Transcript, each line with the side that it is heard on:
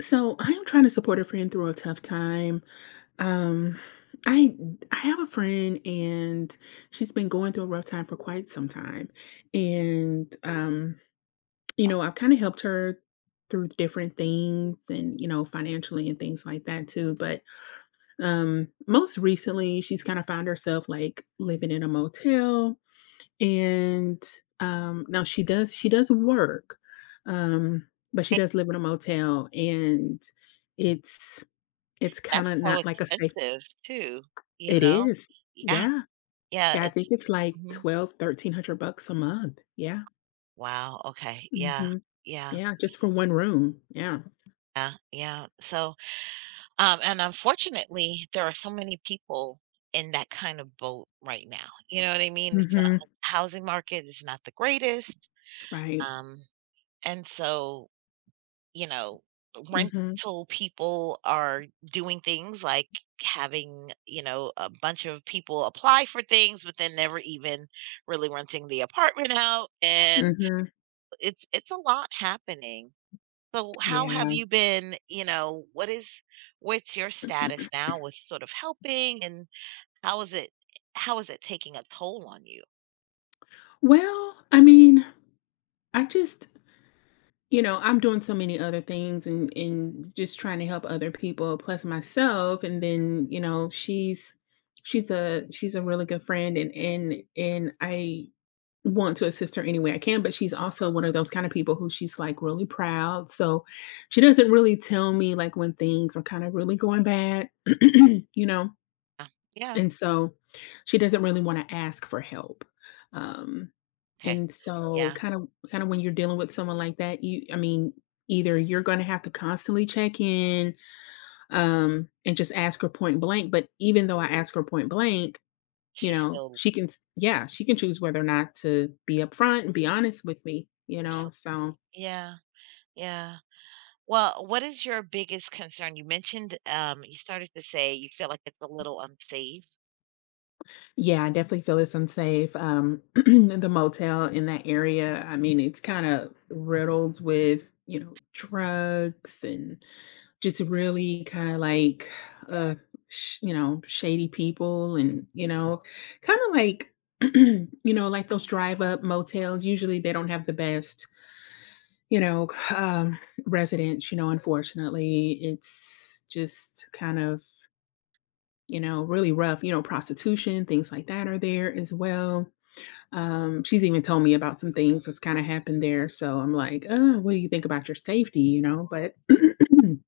left: So I am trying to support a friend through a tough time. Um, I I have a friend, and she's been going through a rough time for quite some time, and I've kind of helped her through different things, and you know, financially and things like that too. But most recently, she's kind of found herself like living in a motel. And now she does work. um, but she
right: I
left: does live in a motel, and it's it's
right: That's
left: kinda
right: so
left: not like a safe—
right: expensive too, you
left: It
right: know?
left: is.
right: Yeah,
left: Yeah.
right: yeah,
left: Yeah, I think
right: it's
left: it's like
right: mhm.
left: 12, $1,300 a month. Yeah.
right: Wow, okay, yeah,
left: Mhm.
right: yeah,
left: Yeah, just for 1 room. Yeah.
right: yeah, yeah, so, and unfortunately, there are so many people in that kind of boat right now, you know what I mean? It's not
left: Mhm.
right: like the housing market is not the greatest,
left: Right.
right: um, and so, you know,
left: Mhm.
right: rental people are doing things like having, a bunch of people apply for things but then never even really renting the apartment out, and
left: Mhm.
right: it's a lot happening. So how have
left: Yeah.
right: you been, what's your status now with sort of helping, and how is it how is it taking a toll on you?
left: Well, I mean, I just, you know, I'm doing so many other things, and just trying to help other people plus myself. And then, you know, she's a really good friend, and I want to assist her any way I can. But she's also one of those kind of people who, she's, like, really proud, so she doesn't really tell me, like, when things are kinda really going bad, you know?
right: Uh, Yeah.
left: And so she doesn't really wanna ask for help. Um,
right: Okay.
left: and so
right: Yeah.
left: kinda when you're dealing with someone like that, you I mean, either you're gonna have to constantly check in, and just ask her point blank. But even though I ask her point blank, you
right: She's
left: know,
right: still
left: she can s yeah, she can choose whether or not to be upfront and be honest with me, you know?
right: Absolutely.
left: So,
right: Yeah. Yeah. Well, what is your biggest concern? You mentioned, you started to say you feel like it's a little unsafe.
left: yeah, I definitely feel it's unsafe. The motel in that area, I mean, it's kinda riddled with, you know, drugs and just really kinda like, uh, sh you know, shady people. And, you know, kinda like, you know, like those drive up motels, usually they don't have the best— You know, um, residents. You know, unfortunately, it's just kind of, you know, really rough. You know, prostitution, things like that are there as well. She's even told me about some things that's kind of happened there. So I'm like, what do you think about your safety? You know? But and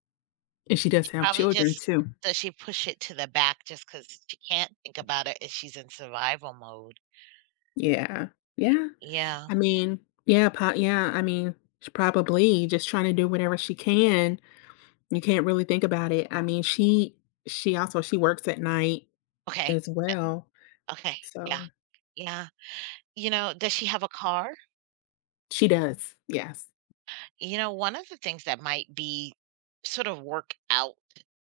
left: she does have
right: Probably
left: children
right: just,
left: too.
right: does she push it to the back just because she can't think about it if she's in survival mode?
left: Yeah. Yeah.
right: Yeah.
left: I mean, yeah. I mean, she's probably just trying to do whatever she can. You can't really think about it. I mean, she also, she works at night
right: Okay.
left: as well,
right: Okay.
left: so
right: Yeah. Yeah. You know, does she have a car?
left: she does, yes.
right: You know, one of the things that might be sort of work out,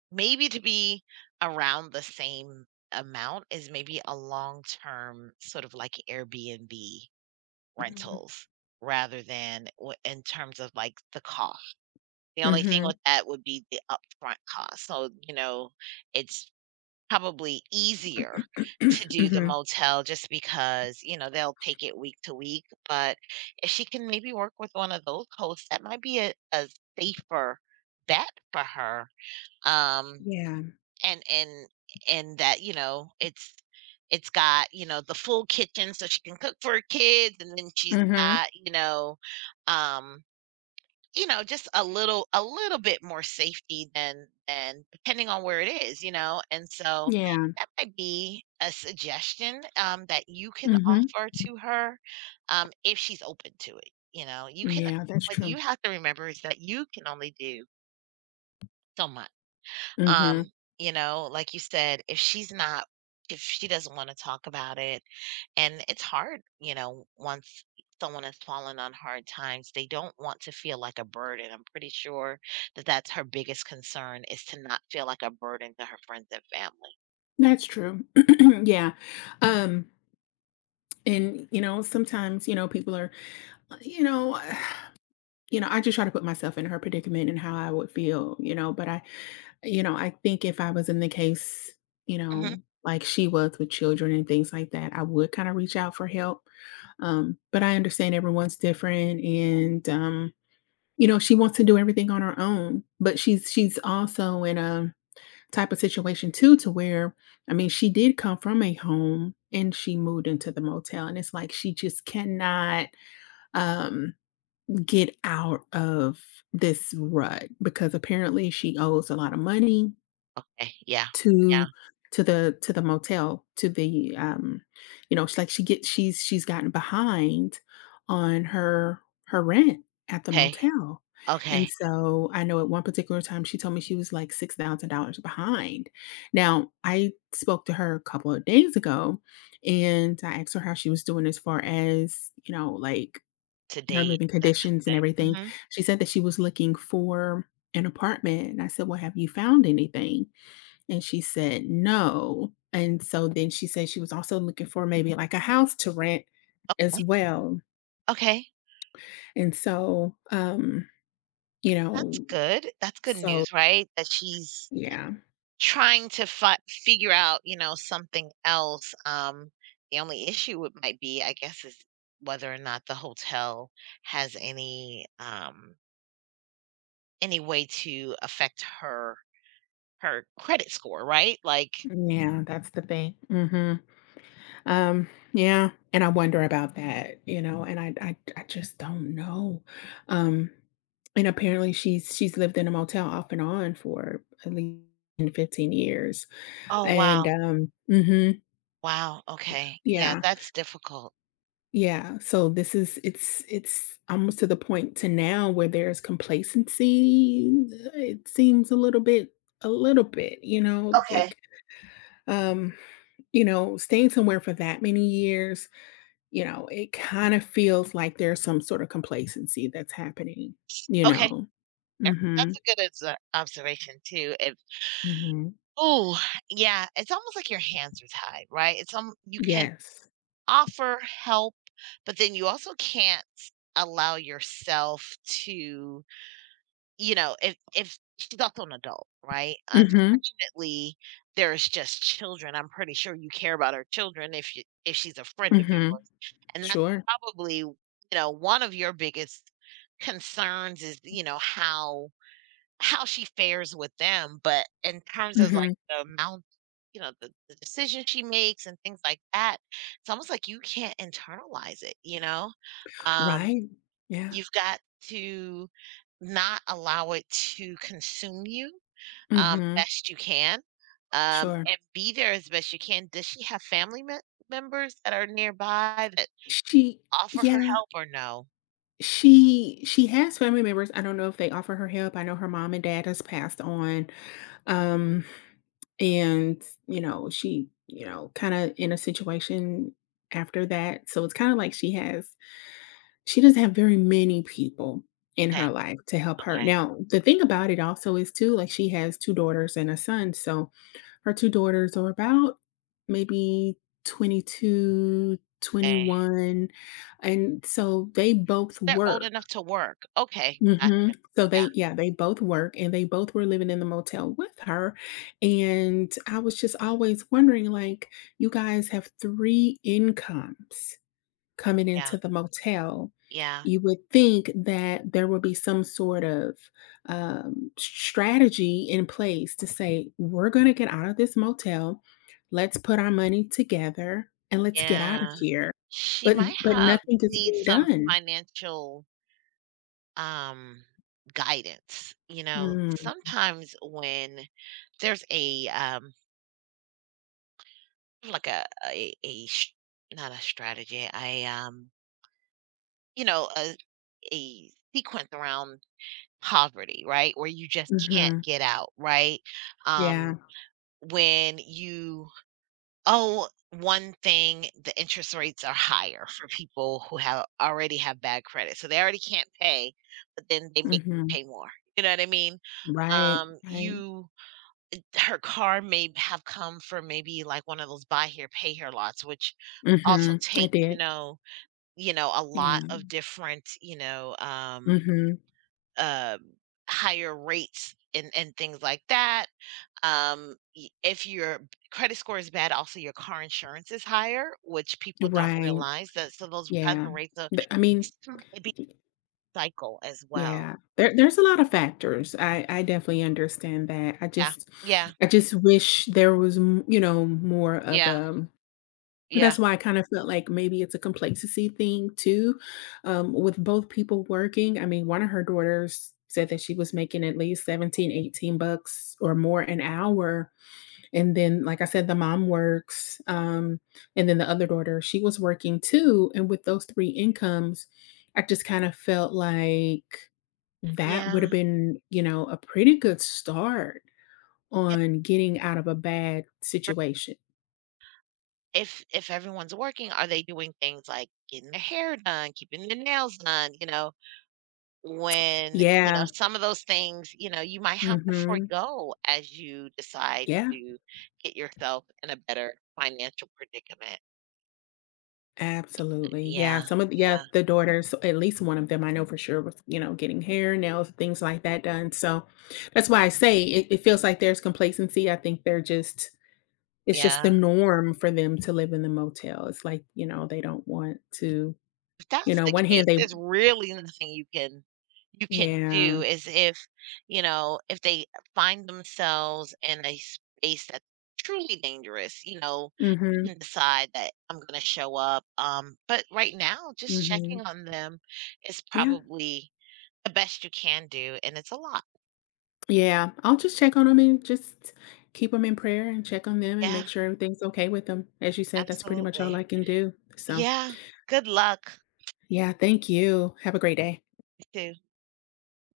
right: maybe to be around the same amount, is maybe a long-term sort of like Airbnb
left: Mhm,
right: rentals, rather than w in terms of, like, the cost. The only thing
left: mhm,
right: with that would be the upfront cost, so, it's probably easier to do the
left: mhm,
right: motel just because, they'll take it week to week. But if she can maybe work with one of those hosts, that might be a safer bet for her, um
left: yeah,
right: and and and that, it's got the full kitchen, so she can cook for her kids, and then she's
left: mhm,
right: got um just a little bit more safety than depending on where it is, and so
left: yeah,
right: that might be a suggestion, that you can
left: mhm,
right: offer to her, if she's open to it. You can
left: yeah, that's
right: What you
left: true,
right: have to remember is that you can only do so much.
left: mhm,
right: um, like you said, if she's not if she doesn't wanna talk about it, and it's hard. Once someone has fallen on hard times, they don't want to feel like a burden. I'm pretty sure that that's her biggest concern, is to not feel like a burden to her friends and family.
left: that's true, yeah. um, and, you know, sometimes, you know, people are, you know, you know, I just try to put myself in her predicament and how I would feel, you know. I think if I was in the case, you
right: Mhm.
left: know, like she was with children and things like that, I would kinda reach out for help. But I understand everyone's different. And, you know, she wants to do everything on her own. But she's also in a type of situation too, to where, I mean, she did come from a home and she moved into the motel, and it's like she just cannot, um, get out of this rut, because apparently she owes a lot of money
right: Okay, yeah, yeah,
left: to the motel, to the, you know, she's like she get she's gotten behind on her rent at the
right: okay,
left: motel. And
right: okay,
left: so, I know at one particular time, she told me she was, like, $6,000 behind. Now, I spoke to her a couple of days ago, and I asked her how she was doing as far as, you know, like,
right: to
left: her
right: date,
left: living
right: that kinda
left: conditions and
right: thing.
left: everything.
right: Mhm.
left: She said that she was looking for an apartment, and I said, "Well, have you found anything?" And she said, "No." And so then she said she was also looking for maybe like a house to rent as well.
right: Okay,
left: And so, you
right: that's
left: know,
right: good. That's good
left: so
right: news, right? That she's
left: yeah.
right: trying to fi figure out, something else. The only issue would might be, I guess, is whether or not the hotel has any way to affect her credit score, right? Like
left: Yeah, that's the thing. Mhm. Yeah, and I wonder about that, you know. And I just don't know. Um, and apparently she's lived in a motel off and on for at least 15 years.
right: oh,
left: And,
right: wow,
left: mhm,
right: wow, okay, yeah,
left: yeah.
right: that's difficult.
left: Yeah, so this is, it's almost to the point to now where there's complacency. It seems a little bit, you know,
right: Okay,
left: like, um, you know, staying somewhere for that many years, you know, it kinda feels like there's some sort of complacency that's happening, you
right: okay,
left: know?
right: yeah, that's
left: Mhm,
right: a good observation too, if
left: mhm.
right: ooh, yeah, it's almost like your hands are tied, right? It's, you can
left: Yes.
right: offer help, but then you also can't allow yourself to, if she's also an adult, right?
left: Mhm,
right: Unfortunately, there's just children. I'm pretty sure you care about her children, if she's a friend of yours.
left: mhm.
right: And that's
left: Sure.
right: probably, one of your biggest concerns is, how she fares with them. But in terms of, like,
left: Mhm.
right: the amount, the decisions she makes and things like that, it's almost like you can't internalize it, you know? Um,
left: Right. Yeah.
right: you've got to not allow it to consume you,
left: Mhm.
right: best you can,
left: Sure.
right: and be there as best you can. Does she have family me members that are nearby that
left: She
right: offer her
left: Yeah.
right: help, or no?
left: She has family members. I don't know if they offer her help. I know her mom and dad has passed on, um, and you know, she, you know, kinda in a situation after that. So it's kinda like she doesn't have very many people in
right: Okay,
left: her life to help her.
right: okay,
left: Now, the thing about it also is too, like, she has 2 daughters and a son. So her 2 daughters are about maybe 22, twenty
right: okay.
left: one, and so they both
right: They're old
left: work.
right: enough to work. Okay,
left: Mhm.
right: gotcha.
left: So
right: Yeah,
left: they, yeah, they both work, and they both were living in the motel with her. And I was just always wondering, like, "You guys have 3 incomes coming
right: yeah,
left: into the motel."
right: yeah.
left: You would think that there would be some sort of, strategy in place to say, "We're gonna get out of this motel. Let's put our money together, and let's get out of
right: Yeah.
left: here."
right: She
left: But
right: might have
left: nothing is
right: need
left: being
right: some
left: done.
right: financial, um, guidance. You know,
left: Mm.
right: sometimes when there's a, like a sh not a strategy, you know, a sequence around poverty, right? Where you just can't
left: Mhm.
right: get out, right? Um,
left: Yeah.
right: when you Oh, one thing, the interest rates are higher for people who have already have bad credit. So they already can't pay, but then they make them
left: Mhm.
right: pay more. You know what I mean?
left: Right, right.
right: You Her car may have come from maybe like one of those buy here, pay here lots, which also
left: Mhm. I
right: take,
left: did.
right: a
left: Yeah.
right: lot of different,
left: Mhm.
right: uh higher rates, and things like that. If your credit score is bad, also your car insurance is higher, which people don't
left: Right.
right: realize that. So those kinds
left: Yeah.
right: of rates of
left: Th I mean,
right: it's kind of a big
left: y-
right: cycle as well.
left: yeah. There there's a lot of factors. I definitely understand that.
right: Yeah, yeah,
left: I just wish there was m you know, more of,
right: yeah, yeah,
left: that's why I kinda felt like maybe it's a complacency thing too, with both people working. I mean, one of her daughters said that she was making at least 17, $18 or more an hour. And then, like I said, the mom works, and then the other daughter, she was working too. And with those 3 incomes, I just kinda felt like that
right: yeah.
left: would've been, you know, a pretty good start
right: Yeah.
left: on getting out of a bad situation.
right: If everyone's working, are they doing things like getting their hair done, keeping their nails done? You know, when you know
left: Yeah.
right: some of those things, you might have to
left: Mhm.
right: forego as you decide
left: Yeah,
right: to get yourself in a better financial predicament.
left: absolutely. Yeah,
right: Yeah,
left: some of the, yeah,
right: yeah.
left: the daughters, at least one of them I know for sure was, you know, getting hair, nails, things like that done. So that's why I say it, it feels like there's complacency. I think they're just— it's just the
right: Yeah.
left: norm for them to live in the motel. It's like, you know, they don't want to—
right: If
left: you
right: that's
left: know,
right: the
left: one
right: case,
left: hand they
right: there's really nothing you can you
left: yeah.
right: can do
left: Mm.
right: is, if, if they find themselves in a space that's truly dangerous, you
left: Mhm,
right: can decide that I'm gonna show up. But right now,
left: mm
right: just checking
left: mhm.
right: on them is
left: Yeah.
right: probably the best you can do, and it's a lot.
left: Yeah, I'll just check on them and just keep them in prayer and check on them and
right: Yeah,
left: make sure everything's okay with them. As you said, that's pretty much all
right: absolutely.
left: I can do. So,
right: Yeah. Good luck
left: yeah, thank you. Have a great day.
right: too.